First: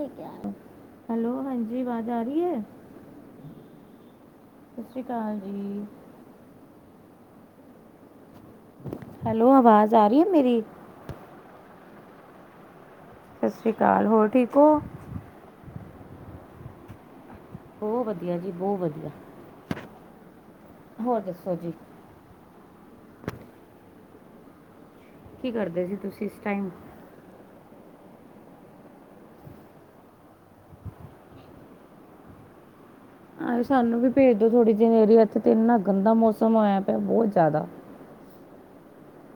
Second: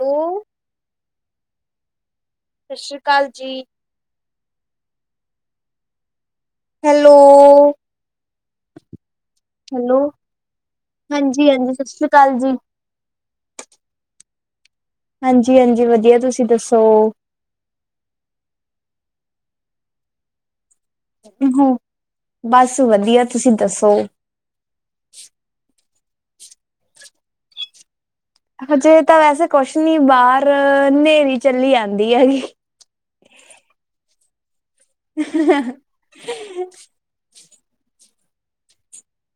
Hello, hello, ਹਾਂਜੀ, ਆਵਾਜ਼ ਆ ਰਹੀ ਹੈ? ਸਤਿ ਸ੍ਰੀ ਅਕਾਲ ਜੀ। ਸਤਿ ਸ੍ਰੀ ਅਕਾਲ ਜੀ। ਹੈਲੋ! ਹੈਲੋ, ਆਵਾਜ਼ ਆ ਰਹੀ ਏ, ਮੇਰੀ? ਹਾਂਜੀ-ਹਾਂਜੀ, ਸਤਿ ਸ੍ਰੀ ਅਕਾਲ ਜੀ। ਸਤਿ ਸ਼੍ਰੀ ਅਕਾਲ, ਹੋਰ ਠੀਕ ਹੋ? ਹਾਂਜੀ-ਹਾਂਜੀ, ਵਧੀਆ। ਤੁਸੀਂ ਦੱਸੋ? ਬਹੁਤ ਵਧੀਆ ਜੀ, ਬਹੁਤ ਵਧੀਆ। ਹੋਰ ਦੱਸੋ ਹੋ। ਜੀ ਬਸ ਵਧੀਆ, ਤੁਸੀ ਦੱਸੋ? ਕੀ ਕਰਦੇ ਜੀ, ਤੁਸੀ ਇਸ ਟਾਈਮ? ਹਜੇ ਤਾਂ ਵੈਸੇ ਕੁਛ ਨੀ, ਬਾਹਰ ਹਨੇਰੀ ਚੱਲੀ ਆਂਦੀ ਆ ਜੀ। ਹਾਏ, ਸਾਨੂੰ ਵੀ ਭੇਜ ਦੋ ਥੋੜੀ ਜੀ ਹਨੇਰੀ, ਇੱਥੇ ਤੇ ਇੰਨਾ ਗੰਦਾ ਮੌਸਮ ਹੋਇਆ ਪਿਆ, ਬਹੁਤ ਜ਼ਿਆਦਾ।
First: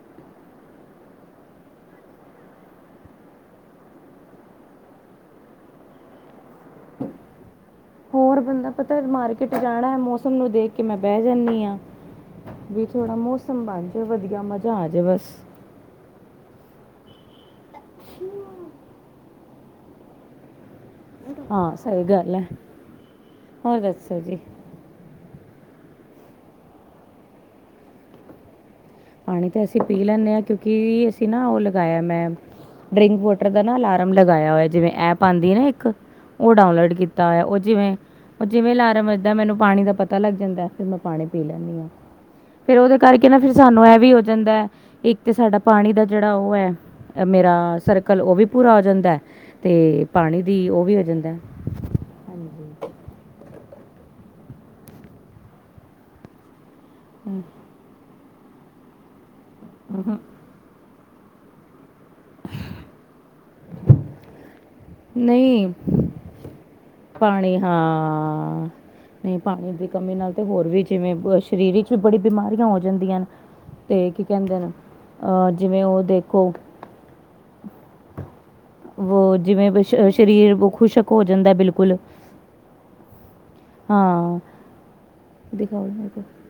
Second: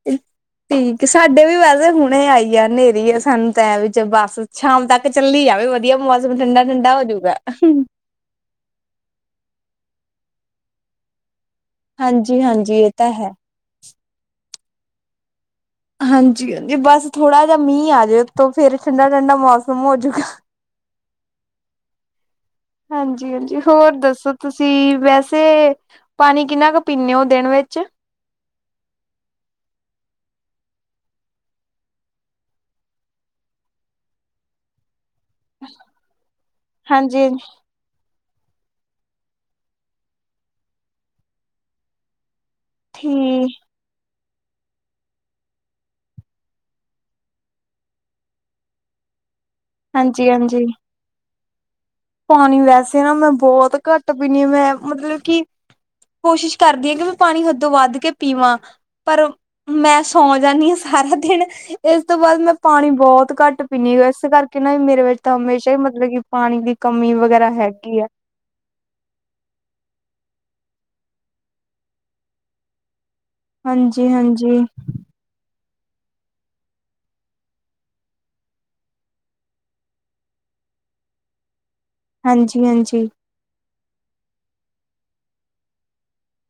ਇਲ ਠੀਕ ਏ, ਸਾਡੇ ਵੀ ਵੈਸੇ ਹੁਣੇ ਆਈ ਆ ਹਨੇਰੀ, ਅਸਾਨੂੰ ਤਾਂ ਵਿੱਚ ਬਸ ਸ਼ਾਮ ਤੱਕ ਚੱਲੀ ਜਾਵੇ, ਵਧੀਆ ਮੌਸਮ ਠੰਡਾ-ਠੰਡਾ ਹੋਜੂਗਾ। ਹੋਰ ਬੰਦਾ ਪਤਾ ਮਾਰਕੀਟ ਜਾਣਾ ਹੈ, ਮੌਸਮ ਨੂੰ ਦੇਖਕੇ ਮੈਂ ਬਹਿ ਜਾਂਨੀ ਆਂ, ਹਾਂਜੀ-ਹਾਂਜੀ, ਵੀ ਇਹ ਤਾਂ ਥੋੜਾ ਹੈ। ਮੌਸਮ ਸੰਭਾਲਕੇ ਵਧੀਆ ਮਜ਼ਾ ਆਜੇ, ਬਸ। ਹਾਂਜੀ-ਹਾਂਜੀ ਬਸ ਥੋੜਾ ਜਾ ਮੀਂਹ ਆਜੇ, ਉਥੋਂ ਫਿਰ ਠੰਡਾ-ਠੰਡਾ ਮੌਸਮ ਹੋਜੂਗਾ। ਹਾਂ ਸਹੀ ਗੱਲ ਹੈ ਹਾਂਜੀ-ਹਾਂਜੀ, ਹੋਰ ਦੱਸੋ ਤੁਸੀਂ? ਤੁਸੀਂ ਵੈਸੇ, ਪਾਣੀ ਕਿੰਨਾ ਕੁ ਪੀਦੇ ਹੋ ਦਿਨ ਵਿੱਚ। ਪਾਣੀ ਤੇ ਅਸੀਂ ਪੀ ਲੈਂਦੇ ਹਾਂ। ਕਿਉਂਕਿ ਅਸੀਂ ਨਾ ਉਹ ਲਗਾਇਆ। ਮੈਂ ਡਰਿੰਕ ਵਾਟਰ ਦਾ ਨਾ, ਅਲਾਰਮ ਲਗਾਇਆ ਹੋਇਆ ਜਿਵੇਂ। ਐਪ ਆਉਦੀ ਹੈ ਨਾ ਇੱਕ, ਉਹ ਡਾਊਨਲੋਡ ਕੀਤਾ ਹਾਂਜੀ ਹੋਇਆ। ਉਹ ਜਿਵੇਂ ਉਹ ਜਿਵੇਂ ਅਲਾਰਮ ਵੱਜਦਾ ਮੈਨੂੰ ਪਾਣੀ ਦਾ ਪਤਾ ਲੱਗ ਜਾਂਦਾ, ਫਿਰ ਮੈਂ ਪਾਣੀ ਪੀ ਲੈਂਨੀ ਆਂ। ਫੇਰ ਉਹਦੇ ਠੀ ਕਰਕੇ ਨਾ, ਫੇਰ ਸਾਨੂੰ ਇਹ ਵੀ ਹੋ ਜਾਂਦਾ ਹੈ। ਇੱਕ ਤੇ ਸਾਡਾ ਪਾਣੀ ਦਾ ਜਿਹੜਾ ਉਹ ਹੈ। ਮੇਰਾ ਸਰਕਲ ਉਹ ਵੀ ਪੂਰਾ ਹੋ ਜਾਂਦਾ। ਤੇ ਪਾਣੀ ਦੀ ਹਾਂਜੀ-ਹਾਂਜੀ। ਉਹ ਵੀ ਹੋ ਜਾਂਦਾ। ਪਾਣੀ ਵੈਸੇ ਨਾ, ਮੈਂ ਬਹੁਤ ਘੱਟ ਪੀਣੀ ਹਾਂ। ਮੈਂ ਮਤਲਬ ਕਿ ਕੋਸ਼ਿਸ਼ ਕਰਦੀ ਹਾਂ, ਕਿ ਹਮ, ਪਾਣੀ ਹਦੋਂ ਵੱਧ ਕੇ ਪੀਵਾਂ ਪਰ ਮੈਂ, ਹਮ, ਸੌ ਜਾਂਦੀ ਹਾਂ ਸਾਰਾ ਦਿਨ। ਇਸ ਤੋਂ ਬਾਅਦ ਮੈਂ, ਪਾਣੀ ਬਹੁਤ ਘੱਟ ਪੀਦੀ। ਇਸ ਕਰਕੇ ਨਾ ਮੇਰੇ ਵਿੱਚ, ਤਾਂ ਨਹੀਂ ਹਮੇਸ਼ਾ ਹੀ ਮਤਲਬ ਕਿ ਪਾਣੀ ਦੀ। ਕਮੀ ਵਗੈਰਾ ਪਾਣੀ ਹੈਗੀ ਆ ਹਾਂ। ਨਹੀਂ ਪਾਣੀ ਦੀ ਕਮੀ ਨਾਲ ਤੇ, ਹੋਰ ਵੀ ਜਿਵੇਂ ਸਰੀਰ ਵਿੱਚ ਵੀ, ਬੜੀ ਬਿਮਾਰੀਆਂ ਹੋ ਜਾਂਦੀਆਂ ਨੇ। ਤੇ ਕੀ ਹਾਂਜੀ-ਹਾਂਜੀ, ਕਹਿੰਦੇ ਨੇ, ਅਹ ਜਿਵੇਂ ਉਹ ਦੇਖੋ। ਵੋ ਜਿਵੇਂ ਸਰੀਰ, ਖੁਸ਼ਕ ਹੋ ਜਾਂਦਾ ਬਿਲਕੁਲ। ਹਾਂਜੀ- ਹਾਂਜੀ। ਹਾਂ ਦਿਖਾ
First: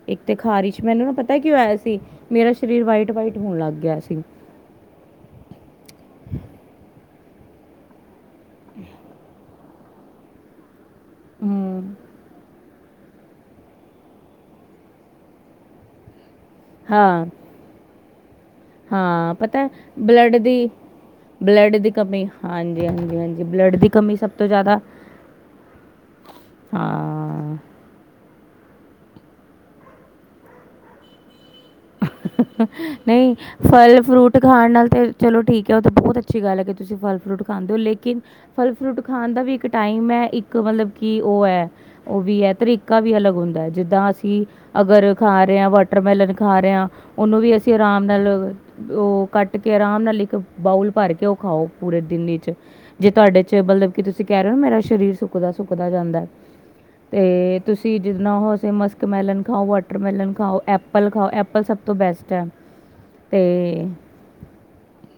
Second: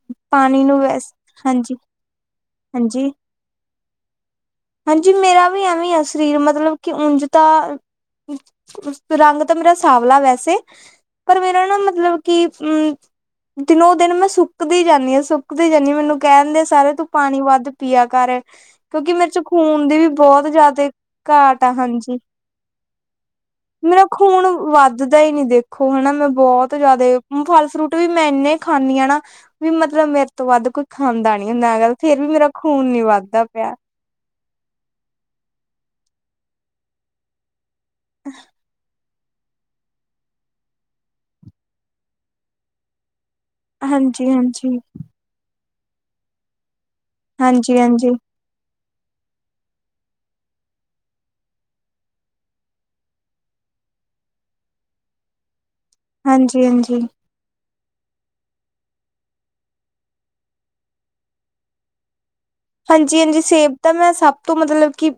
ਇੱਕ ਤੇ ਪਾਣੀ ਨੂੰ ਖਾਰਿਸ਼ ਮੈਨੂੰ ਨਾ, ਵੈਸ ਪਤਾ ਕਿ ਹੋਇਆ ਸੀ। ਮੇਰਾ ਸਰੀਰ ਹਾਂਜੀ-ਹਾਂਜੀ। ਵਾਈਟ- ਵਾਈਟ, ਹੋਣ ਲੱਗ ਗਿਆ ਸੀ। ਹਾਂਜੀ ਮੇਰਾ ਵੀ ਐਵੇਂ ਆ, ਸਰੀਰ ਮਤਲਬ ਕਿ ਉਂਝਤਾ ਰੰਗ। ਤਾਂ ਮੇਰਾ ਸਵਲਾ ਵੈਸੇ, ਪਰ ਮੇਰਾ ਨਾ ਹੂੰ ਮਤਲਬ ਕਿ ਅਮ। ਦਿਨੋ ਦਿਨ ਮੈਂ ਸੁੱਕਦੀ ਜਾਂਦੀ ਹਾਂ। ਸੁੱਕਦੀ ਜਾਂਦੀ ਹਾਂ। ਮੈਨੂੰ ਕਹਿਣਦੇ ਸਾਰੇ ਤੂੰ ਹਾਂ ਪਾਣੀ ਵੱਧ ਪੀਆ ਕਰ, ਕਿਉਂਕਿ ਮੇਰੇ ਹਾਂ ਚੋ ਪਤਾ ਖੂਨ ਦੀ ਵੀ ਬਲੱਡ ਬਹੁਤ ਦੀ ਜਿਆਦਾ ਘਾਟ ਆ। ਬਲੱਡ ਦੀ ਹਾਂਜੀ, ਕਮੀ ਹਾਂਜੀ ਹਾਂਜੀ ਹਾਂਜੀ ਬਲੱਡ ਦੀ ਮੇਰਾ ਕਮੀ ਸਭ ਤੋਂ ਖੁਣ ਜ਼ਿਆਦਾ ਵੱਧਦਾ ਹੀ ਨੀ, ਦੇਖੋ ਹਨਾ ਮੈਂ ਬਹੁਤ ਜਿਆਦਾ ਹਾਂ ਫਲ- ਫਰੂਟ ਵੀ ਮੈਂ ਇੰਨੇ ਖਾਂਦੀ ਹ ਨਾ। ਵੀ ਮਤਲਬ ਮੇਰੇ ਤੋਂ ਵੱਧ ਕੋਈ ਖਾਂਦਾ ਨਹੀਂ। ਹੁੰਦਾ ਹੈ, ਫੇਰ ਵੀ ਮੇਰਾ ਖੂਨ ਨੀ ਨਹੀਂ ਵੱਧਦਾ ਪਿਆ। ਫਲ- ਫਰੂਟ। ਫਟ ਖਾਣ ਨਾਲ ਤਾਂ ਚਲੋ ਠੀਕ ਹੈ, ਉਹ ਤਾਂ ਬਹੁਤ ਅੱਛੀ ਗੱਲ ਹੈ ਕਿ, ਤੁਸੀਂ ਫਲ ਫਰੂਟ ਖਾਣਦੇ ਹੋ। ਲੇਕਿਨ ਫ਼ਲ ਫਰੂਟ ਖਾਣ ਦਾ ਵੀ ਇੱਕ ਟਾਈਮ ਹੈ, ਇੱਕ ਮਤਲਬ ਕਿ ਉਹ ਹੈ। ਉਹ ਵੀ ਹੈ ਤਰੀਕਾ ਵੀ ਅਲੱਗ ਹੁੰਦਾ। ਜਿੱਦਾਂ ਹਾਂਜੀ ਅਸੀਂ ਹਾਂਜੀ ਅਗਰ ਖਾ ਰਹੇ ਹਾਂ, ਵਾਟਰਮੈਲਨ ਖਾ ਰਹੇ ਹਾਂ। ਉਹਨੂੰ ਵੀ ਅਸੀਂ ਹਾਂਜੀ ਆਰਾਮ ਹਾਂਜੀ ਨਾਲ ਉਹ ਕੱਟ ਕੇ, ਆਰਾਮ ਨਾਲ ਇੱਕ ਬਾਊਲ ਭਰ ਕੇ ਉਹ ਖਾਓ। ਪੂਰੇ ਦਿਨ ਵਿਚ। ਜੇ ਤੁਹਾਡੇ ਚ ਮਤਲਬ, ਕੀ ਤੁਸੀਂ ਕਹਿ ਰਹੇ ਹੋ ਮੇਰਾ ਸਰੀਰ ਸੁੱਕਦਾ- ਸੁੱਕਦਾ ਜਾਂਦਾ। ਹਾਂਜੀ-ਹਾਂਜੀ। ਤੇ ਤੁਸੀਂ ਜਿੱਦਾਂ ਉਹਸੀਂ ਮਸਕਮੈਲਨ ਖਾਓ, ਵਾਟਰਮੈਲਨ ਖਾਓ, ਐਪਲ ਖਾਓ, ਐਪਲ ਸਭ ਤੋਂ ਬੈਸਟ ਹੈ। ਹਾਂਜੀ- ਹਾਂਜੀ ਸੇਬ ਅਤੇ ਤਾਂ ਮੈਂ, ਸਭ ਤੋਂ ਮਤਲਬ ਕਿ,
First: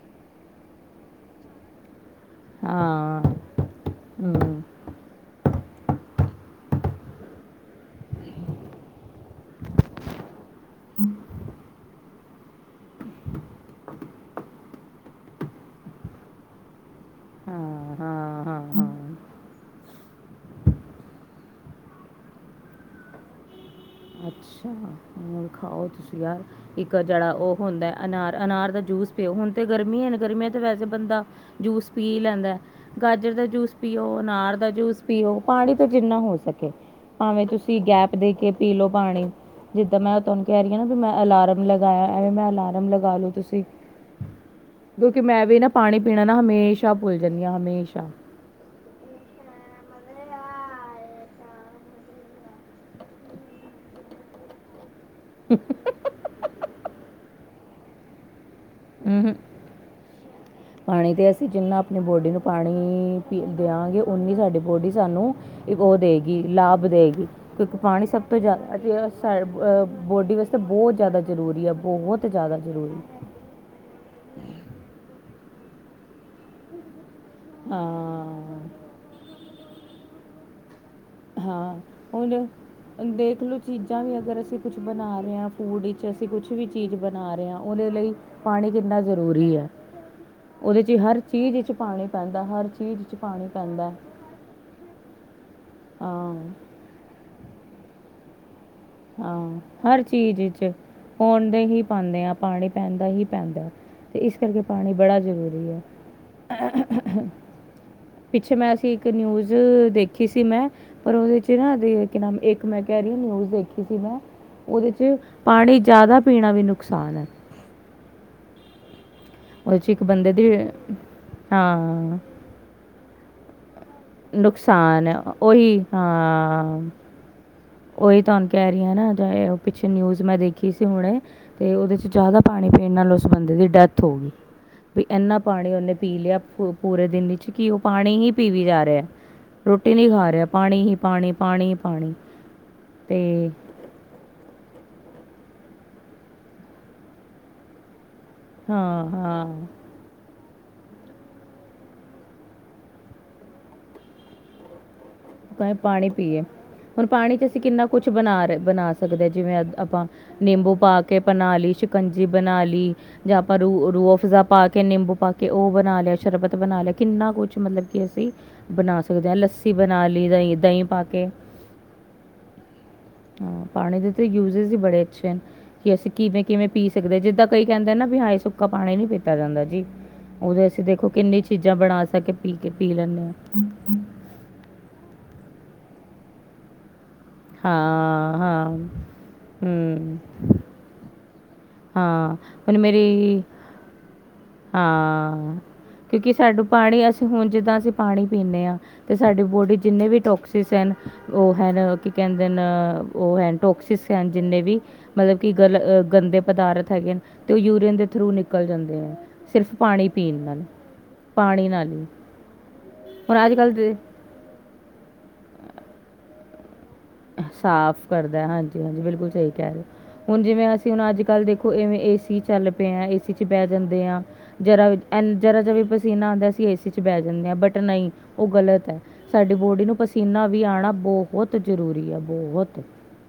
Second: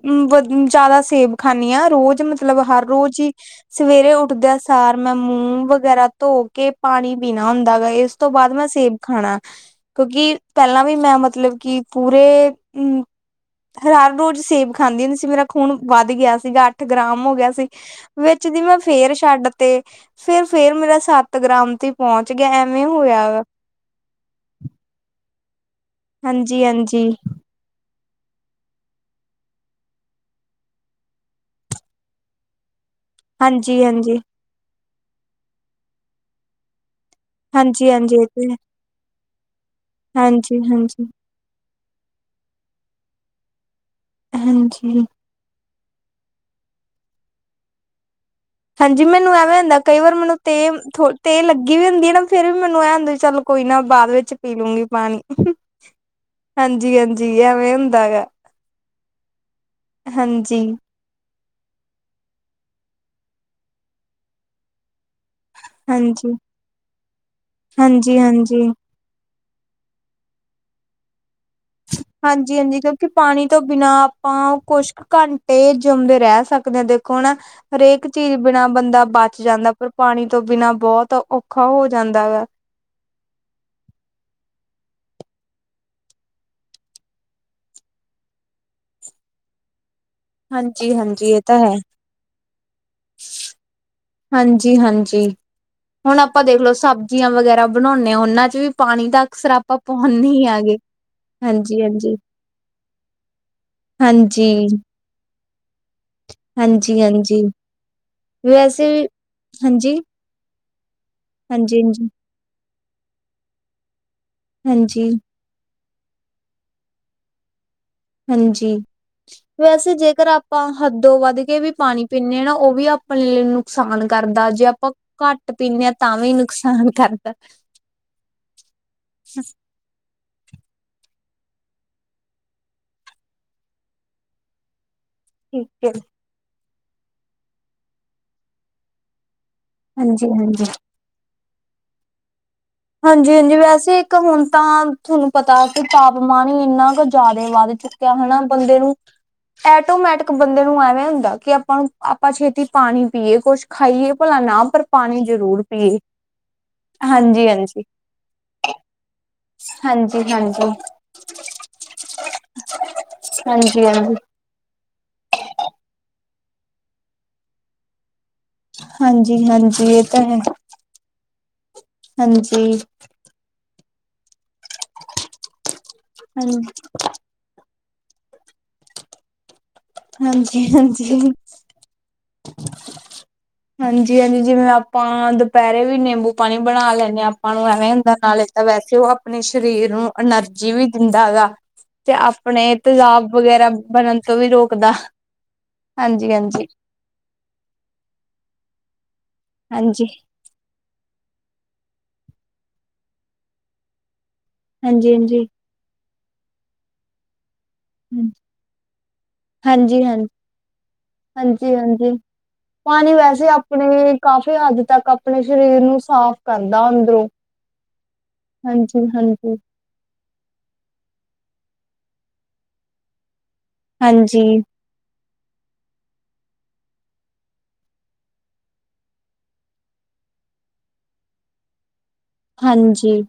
ਜ਼ਿਆਦਾ ਸੇਬ ਖਾਂਦੀ ਹਾਂ। ਰੋਜ਼ ਮੈਂ ਮਤਲਬ ਹਰ ਰੋਜ਼ ਹਾਂ ਹੀ। ਸਵੇਰੇ ਉੱਠਦਿਆਂ ਹਮ ਸਾਰ ਮੈਂ, ਮੂੰਹ ਵਗੈਰਾ ਧੋ ਕੇ ਪਾਣੀ ਪੀਣਾ ਹੁੰਦਾ ਵਾ। ਇਸ ਤੋਂ ਬਾਅਦ ਮੈਂ ਸੇਬ ਖਾਣਾ, ਕਿਉਂਕਿ ਪਹਿਲਾਂ ਵੀ ਮੈਂ ਮਤਲਬ ਕਿ ਫਰੂਟ ਪੂਰੇ ਹਮ ਹਰ ਰੋਜ਼ ਸੇਬ ਖਾਂਦੀ ਹੁੰਦੀ ਸੀ। ਮੇਰਾ ਖੂਨ ਵੱਧ ਗਿਆ ਸੀਗਾ। ਆਠ ਗ੍ਰਾਮ ਹੋ ਗਿਆ ਸੀ, ਹਾਂ ਹਾਂ ਵਿੱਚ ਦੀ ਹਾਂ ਮੈਂ ਫੇਰ ਹਾਂ ਛੱਡ ਤੇ ਫੇਰ, ਫੇਰ ਮੇਰਾ ਸੱਤ ਗ੍ਰਾਮ ਤੇ ਪਹੁੰਚ ਗਿਆ। ਐਵੇਂ ਹੋਇਆ ਵਾ। ਅੱਛਾ, ਹੋਰ ਖਾਓ ਤੁਸੀਂ ਯਾਰ। ਇੱਕ ਹਾਂਜੀ-ਹਾਂਜੀ। ਜਿਹੜਾ ਉਹ ਹੁੰਦਾ ਅਨਾਰ, ਅਨਾਰ ਦਾ ਜੂਸ ਪਿਓ। ਹੁਣ ਤੇ ਗਰਮੀ ਏ, ਗਰਮੀਆਂ ਤੇ ਵੈਸੇ ਬੰਦਾ ਜੂਸ ਪੀ ਲੈਂਦਾ ਏ। ਗਾਜਰ ਦਾ ਜੂਸ ਪੀਓ, ਹਾਂਜੀ-ਹਾਂਜੀ, ਅਨਾਰ ਦਾ ਜੂਸ ਪੀਓ, ਪਾਣੀ ਤਾਂ ਜਿੰਨਾ ਹੋ ਸਕੇ ਭਾਵੇਂ ਤੁਸੀਂ ਹਾਂਜੀ-ਹਾਂਜੀ ਗੈਪ ਇਹ ਦੇ ਤੇ ਕੇ, ਪੀ ਲੋਓ ਪਾਣੀ। ਜਿੱਦਾਂ ਮੈਂ ਤੁਹਾਨੂੰ ਹਾਂਜੀ, ਕਹਿ ਰਹੀ ਆਂ ਨਾ। ਵੀ ਹਾਂਜੀ, ਮੈਂ ਅਲਾਰਮ ਲਗਾਇਆ ਐਵੇਂ ਮੈਂ। ਅਲਾਰਮ ਲਗਾ ਲੋ ਤੁਸੀਂ ਹਾਂਜੀ। ਕਿਉਂਕਿ ਮੈਂ ਵੀ ਨਾ ਪਾਣੀ ਪੀਣਾ ਨਾ ਹਮੇਸ਼ਾ ਭੁੱਲ ਜਾਂਦੀ ਆ, ਹਮੇਸ਼ਾ। ਹਾਂਜੀ ਮੈਨੂੰ ਐਵੇਂ ਹੁੰਦਾ। ਕਈ ਵਾਰ ਮੈਨੂੰ ਤੇ, ਤੇ ਲੱਗੀ ਵੀ ਹੁੰਦੀ ਹੈ ਨਾ। ਫੇਰ ਵੀ ਮੈਨੂੰ ਐਂ ਹੁੰਦੈ ਚਲੋ ਕੋਈ ਨਾ ਬਾਅਦ ਵਿੱਚ ਪੀ ਲੂੰਗੀ ਪਾਣੀ। ਹਾਂਜੀ, ਹਾਂਜੀ ਐਵੇਂ ਹੁੰਦਾ ਵਾ ਹੂੰ, ਹ ਹਾਂਜੀ। ਪਾਣੀ ਤੇ ਅਸੀ ਜਿੰਨਾ ਆਪਣੀ ਬੋਡੀ ਨੂੰ ਪਾਣੀ ਪੀ ਦਿਆਂਗੇ ਓਨੀ ਸਾਡੀ ਬੋਡੀ ਸਾਨੂੰ ਉਹ ਹਾਂਜੀ, ਦੇਗੀ ਲਾਭ ਦੇਗੀ ਕਿਉਂਕਿ ਪਾਣੀ ਹਾਂਜੀ, ਸਭ ਤੋਂ ਹਾਂਜੀ। ਜ਼ਿਆਦਾ ਅ ਸਾਡੇ ਅ ਬੋਡੀ ਵਾਸਤੇ ਬਹੁਤ ਜਾਦਾ ਜ਼ਰੂਰੀ ਆ ਬਹੁਤ ਜਾਦਾ ਹਾਂਜੀ, ਹਾਂਜੀ ਕਿਉਂਕਿ ਜ਼ਰੂਰੀ। ਪਾਣੀ ਤੋਂ ਬਿਨਾ ਆਪਾ ਕੁਛ ਘੰਟੇ ਜਮਦੇ ਰਹਿ ਸਕਦੇ ਹਾਂ ਦੇਖੋ ਹੁਣ ਹਰ ਏਕ ਚੀਜ਼ ਬਿਨਾ ਹਾਂ ਬੰਦਾ ਬਚ ਜਾਂਦਾ ਪਰ ਪਾਣੀ ਤੋਂ ਬਿਨਾਂ ਬਹੁਤ ਔਖਾ ਹੋ ਜਾਂਦਾ ਵਾ। ਦੇਖਲੋ ਚੀਜ਼ਾਂ ਵੀ ਅਗਰ ਅਸੀ ਕੁਛ ਬਣਾ ਰਹੇ ਹਾਂ ਫੂਡ ਚ ਅਸੀ ਕੁਛ ਵੀ ਚੀਜ਼ ਬ ਨਹਾ ਰੇ ਆ ਉਹਦੇ ਲਈ ਪਾਣੀ ਕਿੰਨਾ ਜ਼ਰੂਰੀ ਹੈ। ਉਹਦੇ ਹਾਂਜੀ, ਚ ਹਰ ਹਾਂਜੀ ਇਹ ਚੀਜ਼ ਤਾਂ ਇਚ ਹੈ। ਪਾਣੀ ਪੈਂਦਾ ਹਰ ਚੀਜ਼ ਇਚ ਪਾਣੀ ਪੈਂਦਾ। ਹਾਂਜੀ-ਹਾਂਜੀ ਹੁਣ ਆਪਾ ਹਾਂ ਦੇਖਲੋ ਸਬਜ਼ੀਆ ਵਗੈਰਾ ਬਣਾਉਂਦੇ ਹਾ ਉਹਨਾ ਚ ਵੀ ਪਾਣੀ ਦਾ ਅਕਸਰ ਹਾਂ, ਆਪਾਂ ਹਰ ਪਾਉਂਦੇ ਚੀਜ਼ ਹੀ ਚ ਆਗੇ। ਹੋਣ ਦੇ ਹਾਂਜੀ ਹੀ ਹਾਂਜੀ ਪਾਉਂਦੇ ਆ ਪਾਣੀ ਪੈਣਦਾ ਹੀ ਪੈਂਦਾ। ਤੇ ਇਸ ਹਾਂਜੀ ਕਰਕੇ ਪਾਣੀ ਬੜਾ ਜ਼ਰੂਰੀ ਹੈ। ਹਾਂਜੀ ਹਾਂਜੀ ਪਿੱਛੇ ਮੈਂ ਵੈਸੇ ਅਸੀਂ ਇੱਕ ਵੀ ਨਿਊਜ਼ ਹਾਂਜੀ ਦੇਖ ਖੀ ਸੀ ਮੈਂ ਪਰ ਉਹਦੇ ਚ ਨਾ ਹਾਂਜੀ ਹਾਂਜੀ ਨਾਮ ਇੱਕ ਮੈਂ ਕਹਿ ਰਹੀ ਹਾ ਨਿਊਜ਼ ਦੇਖ ਸੀ ਮੈਂ ਉਹਦੇ ਹਾਂਜੀ ਚ ਪਾਣੀ ਜਾਦਾ ਪੀਣਾ ਵੀ ਨੁਕਸਾਨ ਹੈ। ਹਾਂਜੀ, ਉਹਦੇ 'ਚ ਵੈਸੇ ਇੱਕ ਜੇਕਰ ਬੰਦੇ ਦੀ ਆਪਾ ਹੱਦੋ ਵੱਧ ਕੇ ਵੀ ਪਾਣੀ ਹਾਂ ਪੀਨੇ ਹਾ ਨਾ ਉਹ ਵੀ ਆਪ ਪਹਲੇ ਨੁਕਸਾਨ ਕਰਦਾ ਜੇ ਆਪਾ ਨੁਕਸਾਨ ਹੈ ਘੱਟ ਉਹੀ ਪੀਨੇ ਹਾ ਤਾ ਵੀ ਨੁਕਸਾਨ ਕਰਦਾ। ਕਿ ਤੁਹਾਨੂੰ ਕਹਿ ਰਹੀ ਹ ਨਾ ਪਿੱਛੇ ਨਿਊਜ਼ ਮੈਂ ਦੇਖੀ ਸੀ ਹੁਣੇ ਤੇ ਉਹਦੇ ਚ ਜਾਦਾ ਪਾਣੀ ਪੀਣ ਨਾਲ ਉਸ ਬੰਦੇ ਦੀ ਡੈਥ ਹੋ ਗਈ। ਵੀ ਇਨਾ ਠੀਕ ਪਾਣੀ ਹੈ ਉਹਨੇ ਪੀ ਲਿਆ ਪੂਰੇ ਦਿਨ ਵਿੱਚ ਕਿ ਉਹ ਪਾਣੀ ਹੀ ਪੀਵੀ ਜਾ ਰਿਹਾ। ਰੋਟੀ ਨੀ ਹਾਂਜੀ ਖਾ ਰਿਹਾ ਹਾਂਜੀ ਪਾਣੀ ਹੀ ਪਾਣੀ, ਪਾਣੀ ਹੀ ਪਾਣੀ। ਅਤੇ ਹਾਂਜੀ-ਹਾਂਜੀ ਵੈਸੇ ਇੱਕ ਹੁਣ ਤਾਂ ਤੁਹਾਨੂੰ ਪਤਾ ਕਿ ਤਾਪਮਾਨ ਹੀ ਇੰਨਾ ਕੁ ਜਾਦਾ ਹੀ ਵੱਧ ਚੁੱਕਿਆ ਹਨਾ। ਬੰਦੇ ਨੂੰ ਹਾਂ ਹਾਂ ਐਟੋਮੈਟਿਕ ਇੱਕ ਬੰਦੇ ਨੂੰ ਐਵੇਂ ਹੁੰਦਾ ਕਿ ਆਪਾ ਨੂੰ ਆਪਾ ਛੇਤੀ ਪਾਣੀ ਪੀਏ ਕੁੱਛ ਖਾਈਏ ਭਲਾ ਨਾ ਪਰ ਪਾਣੀ ਜ਼ਰੂਰ ਭਾਵੇਂ ਪੀਏ ਹਾਂਜੀ-ਹਾਂਜੀ। ਕੁਛ ਬਣਾ ਰਹੇ ਬਣਾ ਸਕਦੇ ਜਿਵੇਂ ਆਪਾ ਹਾਂਜੀ ਹਾਂਜੀ ਨਿੰਬੂ ਪਾ ਕੇ ਬਣਾ ਲੀ ਸ਼ਿਕੰਜੀ ਬਣਾ ਲੀ ਜਾਂ ਆਪਾਂ ਹਾਂਜੀ ਰੂਹ ਹਾਂਜੀ ਰੂਹਆਫ ਜ਼ਾ ਪਾ ਕੇ ਨਿੰਬੂ ਪਾ ਕੇ ਉਹ ਬਣਾ ਲਿਆ, ਸ਼ਰਬਤ ਬਣਾ ਲਿਆ, ਕਿੰਨਾ ਕੁਛ ਮਤਲਬ ਕਿ ਅਸੀਂ ਬਣਾ ਸਕਦੇ ਹਾ ਹਾਂਜੀ ਲੱਸੀ ਹਾਂਜੀ ਇਹ ਬਣਾ ਤਾਂ ਲਈ ਹੈ ਦਹੀ, ਦਹੀ ਪਾ ਕੇ ਹਾਂਜੀ ਹਾ, ਪਾਣੀ ਦੇ ਤੇ ਯੂਜੇਜ਼ ਹੀ ਬੜੇ ਅੱਛੇ ਨੇ ਕਿ ਅਸੀ ਹਾਂ ਕਿਵੇ-ਕਿਵੇ ਪੀ ਸਕਦੇ ਆ ਜਿੱਦਾ ਕਈ ਕਹਿੰਦੇ ਨਾ ਵੀ ਹਾਏ ਸੁੱਕਾ ਪਾਣੀ ਨੀ ਪੀਤਾ ਜਾਂਦਾ ਜੀ ਹਾਂਜੀ ਉਹਦੇ ਅਸੀ ਦੇਖੋ ਹਾਂਜੀ ਕਿੰਨੀ ਚੀਜ ਜ਼ਾ ਬਣਾ ਸਕੇ ਪੀ ਕੇ ਪੀ ਲੈਨੇ ਆ। ਹਾਂਜੀ-ਹਾਂਜੀ ਜਿਵੇਂ ਆਪ ਪਾ ਦੁਪਹਿਰੇ ਵੀ ਨਿੰਬੂ ਪਾਣੀ ਬਣਾ ਲੈਂਣੇੇ ਹਾ ਆਪਾ ਨੂੰ ਐਵੇਂ ਹੁੰਦਾ ਹਾਂ ਨਾਲੇ ਹਾਂ ਵੈਸੇ ਉਹ ਆਪਣੇ ਸ਼ਰੀਰ ਨੂੰ ਹੂੰ ਐਨਰਜੀ ਵੀ ਦਿੰਦਾ ਹੈਗਾ। ਤੇ ਹਾਂ, ਆਪਣੇ ਹੁਣ ਤੇਜ਼ਾਬ ਮੇਰੀ ਵਗੈਰਾ ਬਣਨ ਤੋ ਵੀ ਰੋਕਦਾ। ਹਾਂ, ਹਾਂਜੀ ਕਿਉਂਕਿ ਸਾਨੂੰ ਹਾਂਜੀ ਪਾਣੀ ਅਸੀ ਹੁਣ ਜਿੱਦਾ ਅਸੀ ਪਾਣੀ ਪੀਨੇ ਹਾ ਤੇ ਸਾਡੀ ਬੋਡੀ ਹਾਂਜੀ ਜਿੰਨੇ ਵੀ ਟੋਕਸ ਕਸਿਸ ਹੈਨ ਉਹ ਹੈਨ ਕੀ ਕਹਿੰਦੇ ਨ ਉਹ ਹੈ ਟੋਕਸਿਸ ਹਨ ਜਿੰਨੇ ਵੀ ਹਾਂਜੀ ਮਤਲਬ ਹਾਂਜੀ ਕਿ ਗਲ ਗੰਦੇ ਪਦਾਰਥ ਹੈਗੇ ਤੇ ਉਹ ਯੂਰੀਅਨ ਦੇ ਥਰੂ ਨਿਕਲ ਜਾਂਦੇ ਆ ਸਿਰਫ਼ ਹਾਂਜੀ ਪਾਣੀ ਹਾਂਜੀ ਪੀਣ ਨਾਲ। ਪਾਣੀ ਨਾਲ ਹੀ ਹਾਂਜੀ-ਹਾਂਜੀ ਪਾਣੀ ਹੁਣ ਵੈਸੇ ਅੱਜ ਕੱਲ੍ਹ ਦੇ ਆਪਣੇ ਕਾਫ਼ੀ ਹੱਦ ਤੱਕ ਆਪਣੇ ਸਰੀਰ ਨੂੰ ਸਾਫ ਕਰਦਾ ਅੰਦਰੋ। ਸਾਫ਼ ਕਰਦਾ ਹਾਂਜੀ-ਹਾਂਜੀ ਬਿਲਕੁਲ ਸਹੀ ਕਹਿ ਰਹੇ ਹੋ। ਹੁਣ ਜਿਵੇਂ ਅਸੀ ਹੁਣ ਅੱਜ ਕੱਲ ਦੇਖੋ ਇਵੇ ਏਸੀ ਚੱਲ ਪਏ ਹਾ ਏਸੀ ਚ ਬਹਿ ਜਾਂਦੇ ਹਾ ਹਾਂਜੀ, ਜ਼ਰਾ ਐਨ ਜ਼ਰਾ ਜਾ ਵੀ ਪਸੀਨਾ ਆਉਂਦਾ ਅਸੀਂ ਏ ਸੀ ਚ ਬਹਿ ਜਾਂਦੇ ਹਾ ਬਟ ਨਈ ਉਹ ਗਲਤ ਹੈ। ਸਾਡੀ ਬੋਡੀ ਨੂੰ ਪਸੀਨਾ ਵੀ ਆਉਣਾ ਬੋਹਤ ਜ਼ਰੂਰੀ ਆ ਹਾਂਜੀ, ਬੋਹਤ। ਹਾਂਜੀ,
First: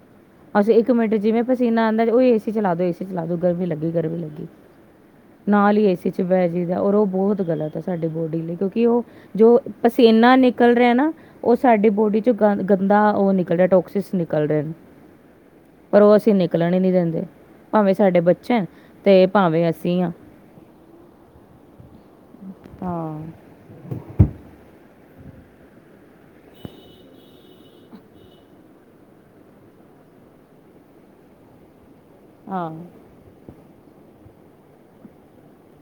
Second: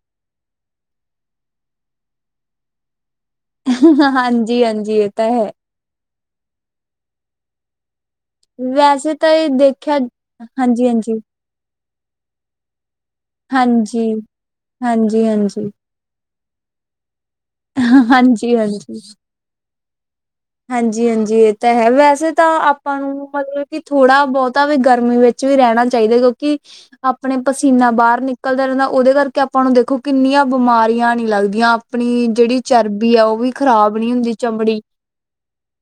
ਅਸੀਂ ਇੱਕ ਮਿੰਟ ਜਿਵੇ ਪਸੀਨਾ ਆਦਾ ਓਏ ਏਸੀ ਚਲਾ ਦੋ ਏਸੀ ਚਲਾ ਦੋ। ਗਰਮੀ ਲੱਗੀ-ਗਰਮੀ ਲੱਗੀ ਹਾਂਜੀ ਹਾਂਜੀ ਇਹ ਤਾਂ ਹੈ। ਨਾਲ ਹੀ ਏਸੀ ਚ ਬਹਿ ਜਦਾ ਔਰ ਉਹ ਬਹੁਤ ਗਲਤ ਹੈ ਸਾਡੇ ਬੋਡੀ ਕਿਉਂਕਿ ਉਹ ਵੈਸੇ ਤਾਂ ਇਹ ਜੋ ਦੇਖਿਆ ਪਸੀਨਾ ਨਿਕਲ ਹਾਂਜੀ, ਰਿਹਾ ਨਾ ਹਾਂਜੀ, ਉਹ ਸਾਡੀ ਬੋਡੀ ਚ ਗੰ ਗੰਦਾ ਉਹ ਨਿਕਲ ਰਿਹਾ ਹਾਂਜੀ, ਟੋਕਸਿਸ ਨਿਕਲ ਰਹੇ ਨੇ, ਹਾਂਜੀ, ਹਾਂਜੀ। ਪਰ ਉਹ ਅਸੀਂ ਨਿਕਲਣ ਹੀ ਨਹੀ ਦਿੰਦੇ ਭਾਵੇਂ ਸਾਡੇ ਹਾਂਜੀ, ਬੱਚਾ ਤੇ ਭਾਵੇਂ ਅਸੀ ਸਹੀ ਆ ਹਾਂਜੀ- ਹਾਂਜੀ ਇਹ ਤਾਂ ਹੈ ਵੈਸੇ ਤਾਂ ਆਪਾਂ ਹਾਂ ਨੂੰ ਮਤਲਬ ਥੋੜਾ ਬਹੁਤਾ ਵੀ ਗਰਮੀ ਵਿੱਚ ਵੀ ਰਹਿਣਾ ਚਾਹੀਦਾ ਕਿਉਂਕਿ ਆਪਣੇ ਪਸੀਨਾ ਬਾਹਰ ਨਿਕਲਦਾ ਰਹਿੰਦਾ ਉਹਦੇ ਕਰਕੇ ਆਪਾਂ ਨੂੰ ਦੇਖੋ ਕਿੰਨੀਆਂ ਬਿਮਾਰੀਆਂ ਨੀ ਲੱਗਦੀਆਂ ਆਪਣੀ ਜਿਹੜੀ ਹਾਂ ਚਰਬੀ ਆ ਉਹ ਵੀ ਖ਼ਰਾਬ ਨੀ ਹੁੰਦੀ ਚਮੜੀ,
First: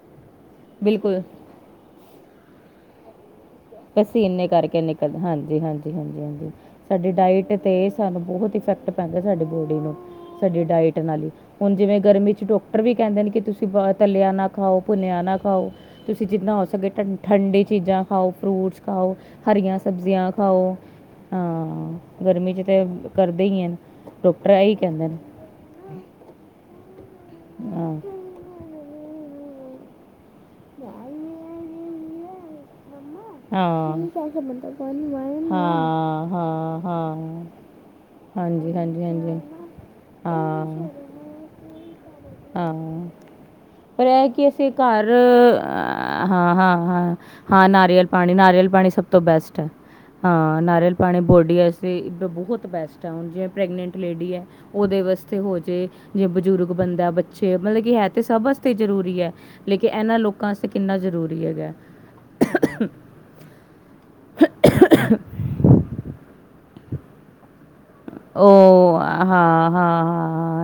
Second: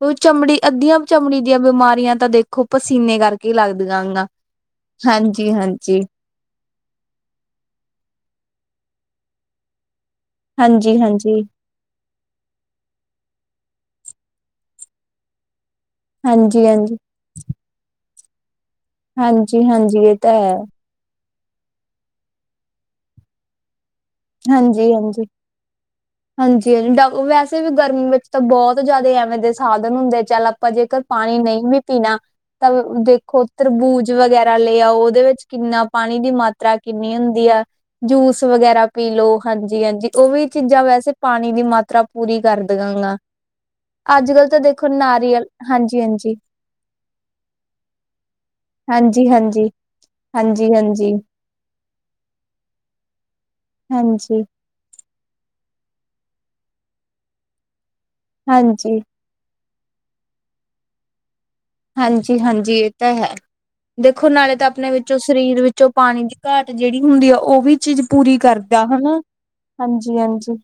ਉਹ ਚਮੜੀ ਅੱਧੀਆਂ ਬਿਲਕੁਲ ਚਮੜੀ ਦੀਆਂ ਬਿਮਾਰੀਆਂ ਤਾਂ ਦੇਖੋ ਪਸੀਨੇ ਕਰਕੇ ਹੀ ਲੱਗਦੀਆਂ ਗ ਪਸੀਨੇ ਕਰਕੇ ਨਿਕਲ ਹਾਂਜੀ, ਹਾਂਜੀ, ਹਾਂਜੀ-ਹਾਂਜੀ, ਹਾਂਜੀ, ਹਾਂਜੀ ਸਾਡੀ ਡਾਇਟ ਤੇ ਸਾਨੂੰ ਬਹੁਤ ਇਫੈਕਟ ਪੈਂਦਾ ਸਾਡੀ ਬੋਡੀ ਨੂੰ, ਸਾਡੀ ਡਾਇਟ ਨਾਲ ਹੀ ਹਾਂਜੀ-ਹਾਂਜੀ, ਹੁਣ ਜਿਵੇਂ ਗਰਮੀ ਚ ਡਾਕਟਰ ਵੀ ਕਹਿੰਦੇ ਕਿ ਤੁਸੀਂ ਤਲਿਆ ਨਾ ਖਾਓ, ਭੁੰਨਿਆ ਨਾ ਖਾਓ ਤੁਸੀਂ ਜਿੰਨਾ ਹੋ ਸਕੇ ਹਾਂਜੀ-ਹਾਂਜੀ, ਠੰਡੀ ਚੀਜ਼ਾਂ ਖਾਓ ਫਰੂਟਸ ਖਾਓ ਹਰੀਆਂ ਹਾਂਜੀ-ਹਾਂਜੀ ਇਹ ਸਬਜ਼ੀਆਂ ਤਾਂ ਹੈ ਖਾਓ ਹਾਂ ਗਰਮੀ ਚ ਤੇ ਕਰਦੇ ਹੀ ਡਾਕਟਰ ਇਹੀ ਹਾਂਜੀ, ਕਹਿੰਦੇ ਨੇ ਹਾਂਜੀ, ਹਾਂਜੀ, ਹਾਂਜੀ ਵੈਸੇ ਵੀ ਹਾਂ ਗਰਮੀ ਵਿੱਚ ਤਾਂ ਬਹੁਤ ਜਿਆਦਾ ਐਵੇਂ ਦੇ ਸਾਧਨ ਹੁੰਦੇ ਚੱਲ ਆਪਾਂ ਜੇਕਰ ਪਾਣੀ ਨਹੀ ਵੀ ਪੀਣਾ ਤਾਂ ਦੇ ਖੋਤਰ ਹਾਂ ਤਰਬੂਜ ਵਗੈਰਾ ਲਿਆਓ ਉਹਦੇ ਵਿੱਚ ਕਿੰਨਾ ਪਾਣੀ ਹਾਂ ਦੀ ਮਾਤਰਾ ਹਾਂ ਹਾਂ ਕਿੰਨੀ ਹੁੰਦੀ ਆ ਜੂਸ ਹਾਂਜੀ ਵਗੈਰਾ ਹਾਂਜੀ ਪੀ ਲਓ ਹਾਂਜੀ- ਹਾਂਜੀ ਉਹ ਵੀ ਹਾਂ ਚੀਜ਼ਾਂ ਵੈਸੇ ਪਾਣੀ ਦੀ ਮਾਤਰਾ ਤਰਾ ਪੂਰੀ ਕਰ ਹਾਂ ਦੇਵਾਗਾ ਪਰ ਇਹ ਕਿ ਅਸੀਂ ਘਰ ਹਾਂਜੀ-ਹਾਂਜੀ। ਹਾਂ, ਹਾਂ, ਹਾਂ, ਹਾਂ ਨਾਰੀਅਲ ਪਾਣੀ ਨਾਰੀਅਲ ਪਾਣੀ ਸਭ ਤੋਂ ਬੈਸਟ ਹੈ, ਹਾਂਜੀ-ਹਾਂਜੀ, ਹਾਂ ਨਾਰੀਅਲ ਹਾਂਜੀ-ਹਾਂਜੀ, ਪਾਣੀ ਬੋਡੀ ਚ ਤੇ ਬਹੁਤ ਬੈਸਟ ਹੈ ਹੁਣ ਜਿਵੇਂ ਪ੍ਰੈਗਨੈਂਟ ਲੇਡੀ ਹਾਂਜੀ, ਹੈ ਉਹਦੇ ਵਾਸਤੇ ਹੋਜੇ, ਜੇ ਬਜ਼ੁਰਗ ਬੰਦਾ ਬੱਚੇ ਮਤਲਬ ਕਿ ਹੈ ਤੇ ਸਭ ਵਾਸਤੇ ਹਾਂਜੀ, ਜ਼ਰੂਰੀ ਹੈ। ਲੇਕਿਨ ਇਹਨਾਂ ਲੋਕਾਂ ਵਾਸਤੇ ਕਿੰਨਾ ਜ਼ਰੂਰੀ ਹੈਗਾ ਹਾਂਜੀ- ਹਾਂਜੀ ਇਹ ਤਾਂ ਹੈ। ਦੇਖੋ ਨਾਲੇ ਤਾਂ ਆਪਣੇ ਵਿੱਚੋਂ ਸਰੀਰ ਵਿੱਚੋਂ ਪਾਣੀ ਦੀ ਘਾਟ ਜਿਹੜੀ ਹੁੰਦੀ ਆ ਉਹ ਵੀ ਚੀਜ਼ ਪੂਰੀ ਕਰਦਾ ਉਹ ਹਨਾ ਹਾਂ ਹਾਂ ਹਾਂ ਹਾਂਜੀ- ਹਾਂਜੀ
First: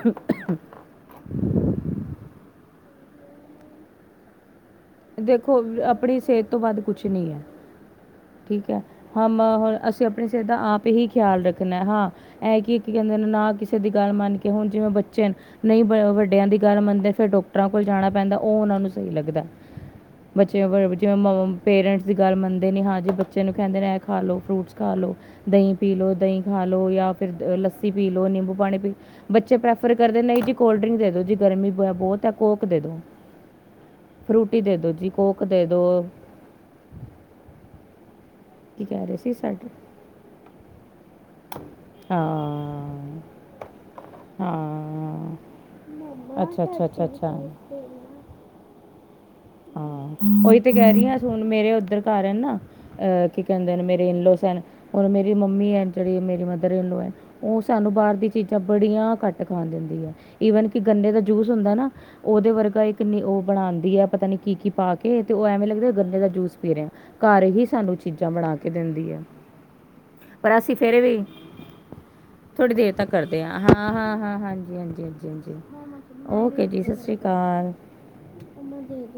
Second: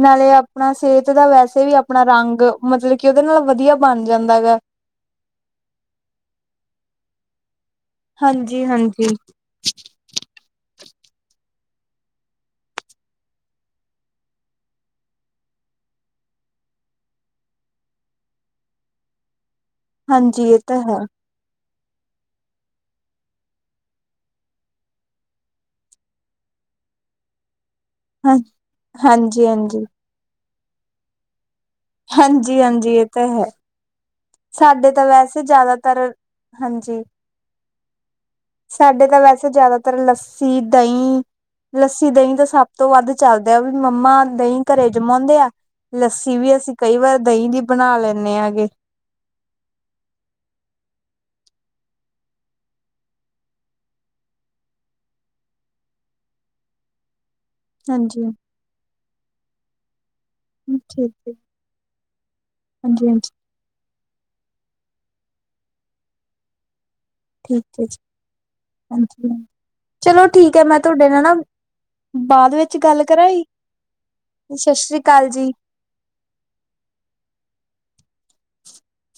ਨਾਲੇ ਆਪਣਾ ਸਿਹਤ ਦਾ ਵੈਸੇ ਵੀ ਆਪਣਾ ਰੰਗ ਮਤਲਬ ਕਿ ਉਹਦੇ ਨਾਲ ਵਧੀਆ ਬਣ ਜਾਂਦਾ ਹੈਗਾ ਦੇਖੋ ਆਪਣੀ ਸਿਹਤ ਤੋਂ ਵੱਧ ਕੁਛ ਨੀ ਹੈ, ਹਾਂਜੀ ਠੀਕ ਹੈ, ਹਾਂਜੀ ਹਮ ਹੁਣ ਅ ਤੁਸੀਂ ਆਪਣੇ ਸਿਹਤ ਦਾ ਆਪ ਹੀ ਖਿਆਲ ਰੱਖਣਾ ਹਾਂ। ਐ ਕਿ ਕਹਿੰਦੇ ਨੇ ਨਾ ਕਿਸੇ ਦੀ ਗੱਲ ਮੰਨ ਕੇ ਹੁਣ ਜਿਵੇਂ ਬੱਚੇ ਨੇ ਨਹੀਂ ਵੱਡਿਆਂ ਦੀ ਗੱਲ ਮੰਨਦੇ ਫਿਰ ਡਾਕਟਰਾਂ ਕੋਲ ਜਾਣਾ ਪੈਂਦਾ ਉਹ ਉਹਨਾਂ ਨੂੰ ਸਹੀ ਲੱਗਦਾ। ਹਾਂਜੀ ਇਹ ਬੱਚਿਆਂ ਤਾਂ ਬ ਹੈ ਜਿਵੇਂ ਮਾਂਵਾ ਪੇਰੈਂਟਸ ਦੀ ਗੱਲ ਮੰਨਦੇ ਨਹੀਂ ਹਾਂ ਜੀ ਬੱਚੇ ਨੂੰ ਕਹਿੰਦੇ ਨੇ ਇਹ ਖਾ ਲਓ ਫਰੂਟਸ ਖਾ ਲਓ। ਦਹੀਂ ਪੀਲੋ ਦਹੀਂ ਖਾ ਲੋ ਜਾਂ ਫਿਰ ਲੱ ਲਸੀ ਪੀ ਲਓ ਹਾਂ ਨਿੰਬੂ ਪਾਣੀ ਪੀ ਹਾਂਜੀ ਬੱਚੇ ਹਾਂਜੀ। ਪ੍ਰੈਫਰ ਕਰਦੇ ਨਹੀਂ ਜੀ ਕੋਲਡ ਡਰਿੰਕ ਦੇ ਦੋ ਜੀ ਗਰਮੀ ਬਹੁਤ ਆ ਕੋਕ ਦੇ ਦੋ। ਤੇ ਹੈ, ਸਾਡੇ ਤਾਂ ਵੈਸੇ ਕੋਕ ਦੇ ਜ਼ਿਆਦਾਤਰ ਦਿਓ ਹਾਂਜੀ ਕੀ ਕਹਿ ਸਾਡੇ ਰਹੇ ਤਾਂ ਸੀ ਵੈਸੇ ਸਾਡੇ ਜ਼ਿਆਦਾਤਰ ਲੱ ਸੀ ਦਹੀਂ ਲੱਸੀ, ਦਹੀਂ ਤਾਂ ਸਭ ਤੋਂ ਵੱਧ ਹਾਂ ਚੱਲਦੇ ਆ ਵੀ ਮੰਮਾ ਦਹੀਂ ਘਰੇ ਹਾਂ ਜਮਾਉਂਦੇ ਆ। ਲੱਸੀ ਵੀ ਅੱਛਾ ਅਸੀਂ ਅੱਛਾ ਕਈ ਅੱਛਾ ਵਾਰ ਅੱਛਾ ਦਹੀਂ ਹਾਂ ਦੀ ਬਣਾ ਲੈਂਦੇ ਹੈਗੇ। ਹਾਂ ਉਹੀ ਤੇ ਕਹਿ ਰਹੀ ਹ ਹੁਣ ਮੇਰੇ ਓਧਰ ਘਰ ਏ ਨਾ। ਅਹ ਕੀ ਕਹਿੰਦੇ ਨੇ ਮੇਰੇ ਇਨਲੋਸ ਹੁਣ ਮੇਰੀ ਮੰਮੀ ਐ ਜਿਹੜੀ ਮੇਰੀ ਮਦਰ ਇਨਲੋ ਹੈ। ਉਹ ਸਾਨੂੰ ਬਾਹਰ ਹਾਂਜੀ ਦੀ ਹੂੰ, ਚੀਜ਼ਾਂ ਬੜੀਆਂ ਘੱਟ ਖਾਣ ਦਿੰਦੀ ਏ। ਈਵਨ ਕਿ ਗੰਨੇ ਠੀਕ ਦਾ ਹੈ ਜੂਸ ਹੁੰਦਾ ਨਾ, ਉਹਦੇ ਵਰਗਾ ਹਾਂਜੀ ਕਿੰਨੀ ਹਾਂਜੀ ਉਹ ਬਣਾਉਂਦੀ ਹੈ ਪਤਾ ਨੀ ਕੀ- ਕੀ ਪਾ ਕੇ ਤੇ ਉਹ ਐਵੇਂ ਲੱਗ ਗੰਨੇ ਦਾ ਜੂਸ ਪੀ ਰਹੇ। ਘਰ ਹੀ ਠੀਕ ਹੈ ਸਾਨੂੰ ਜੀ ਚੀਜ਼ਾਂ ਬਣਾ ਕੇ ਦਿੰਦੀ ਹੈ, ਹਾਂਜੀ ਚਲੋ ਪਰ ਠੀਕ ਹੈ ਅਸੀਂ ਮੈਂ ਫਿਰ ਤੁਹਾਡੇ ਨਾਲ ਵੀ ਨਾ ਬਾਅਦ ਥੋੜੀ ਵਿੱਚ ਦੇਰ ਗੱਲ ਤੱਕ ਕਰਦੇ ਕਰਾਂਗੀ ਆ ਹਾਂ-ਹਾਂ-ਹਾਂ ਸਤਿ ਹਾਂਜੀ- ਸ੍ਰੀ ਹਾਂਜੀ ਅਕਾਲ ਜੀ -ਹਾਂਜੀ। ਓਕੇ ਜੀ ਸਤਿ ਸ਼੍ਰੀ ਅਕਾਲ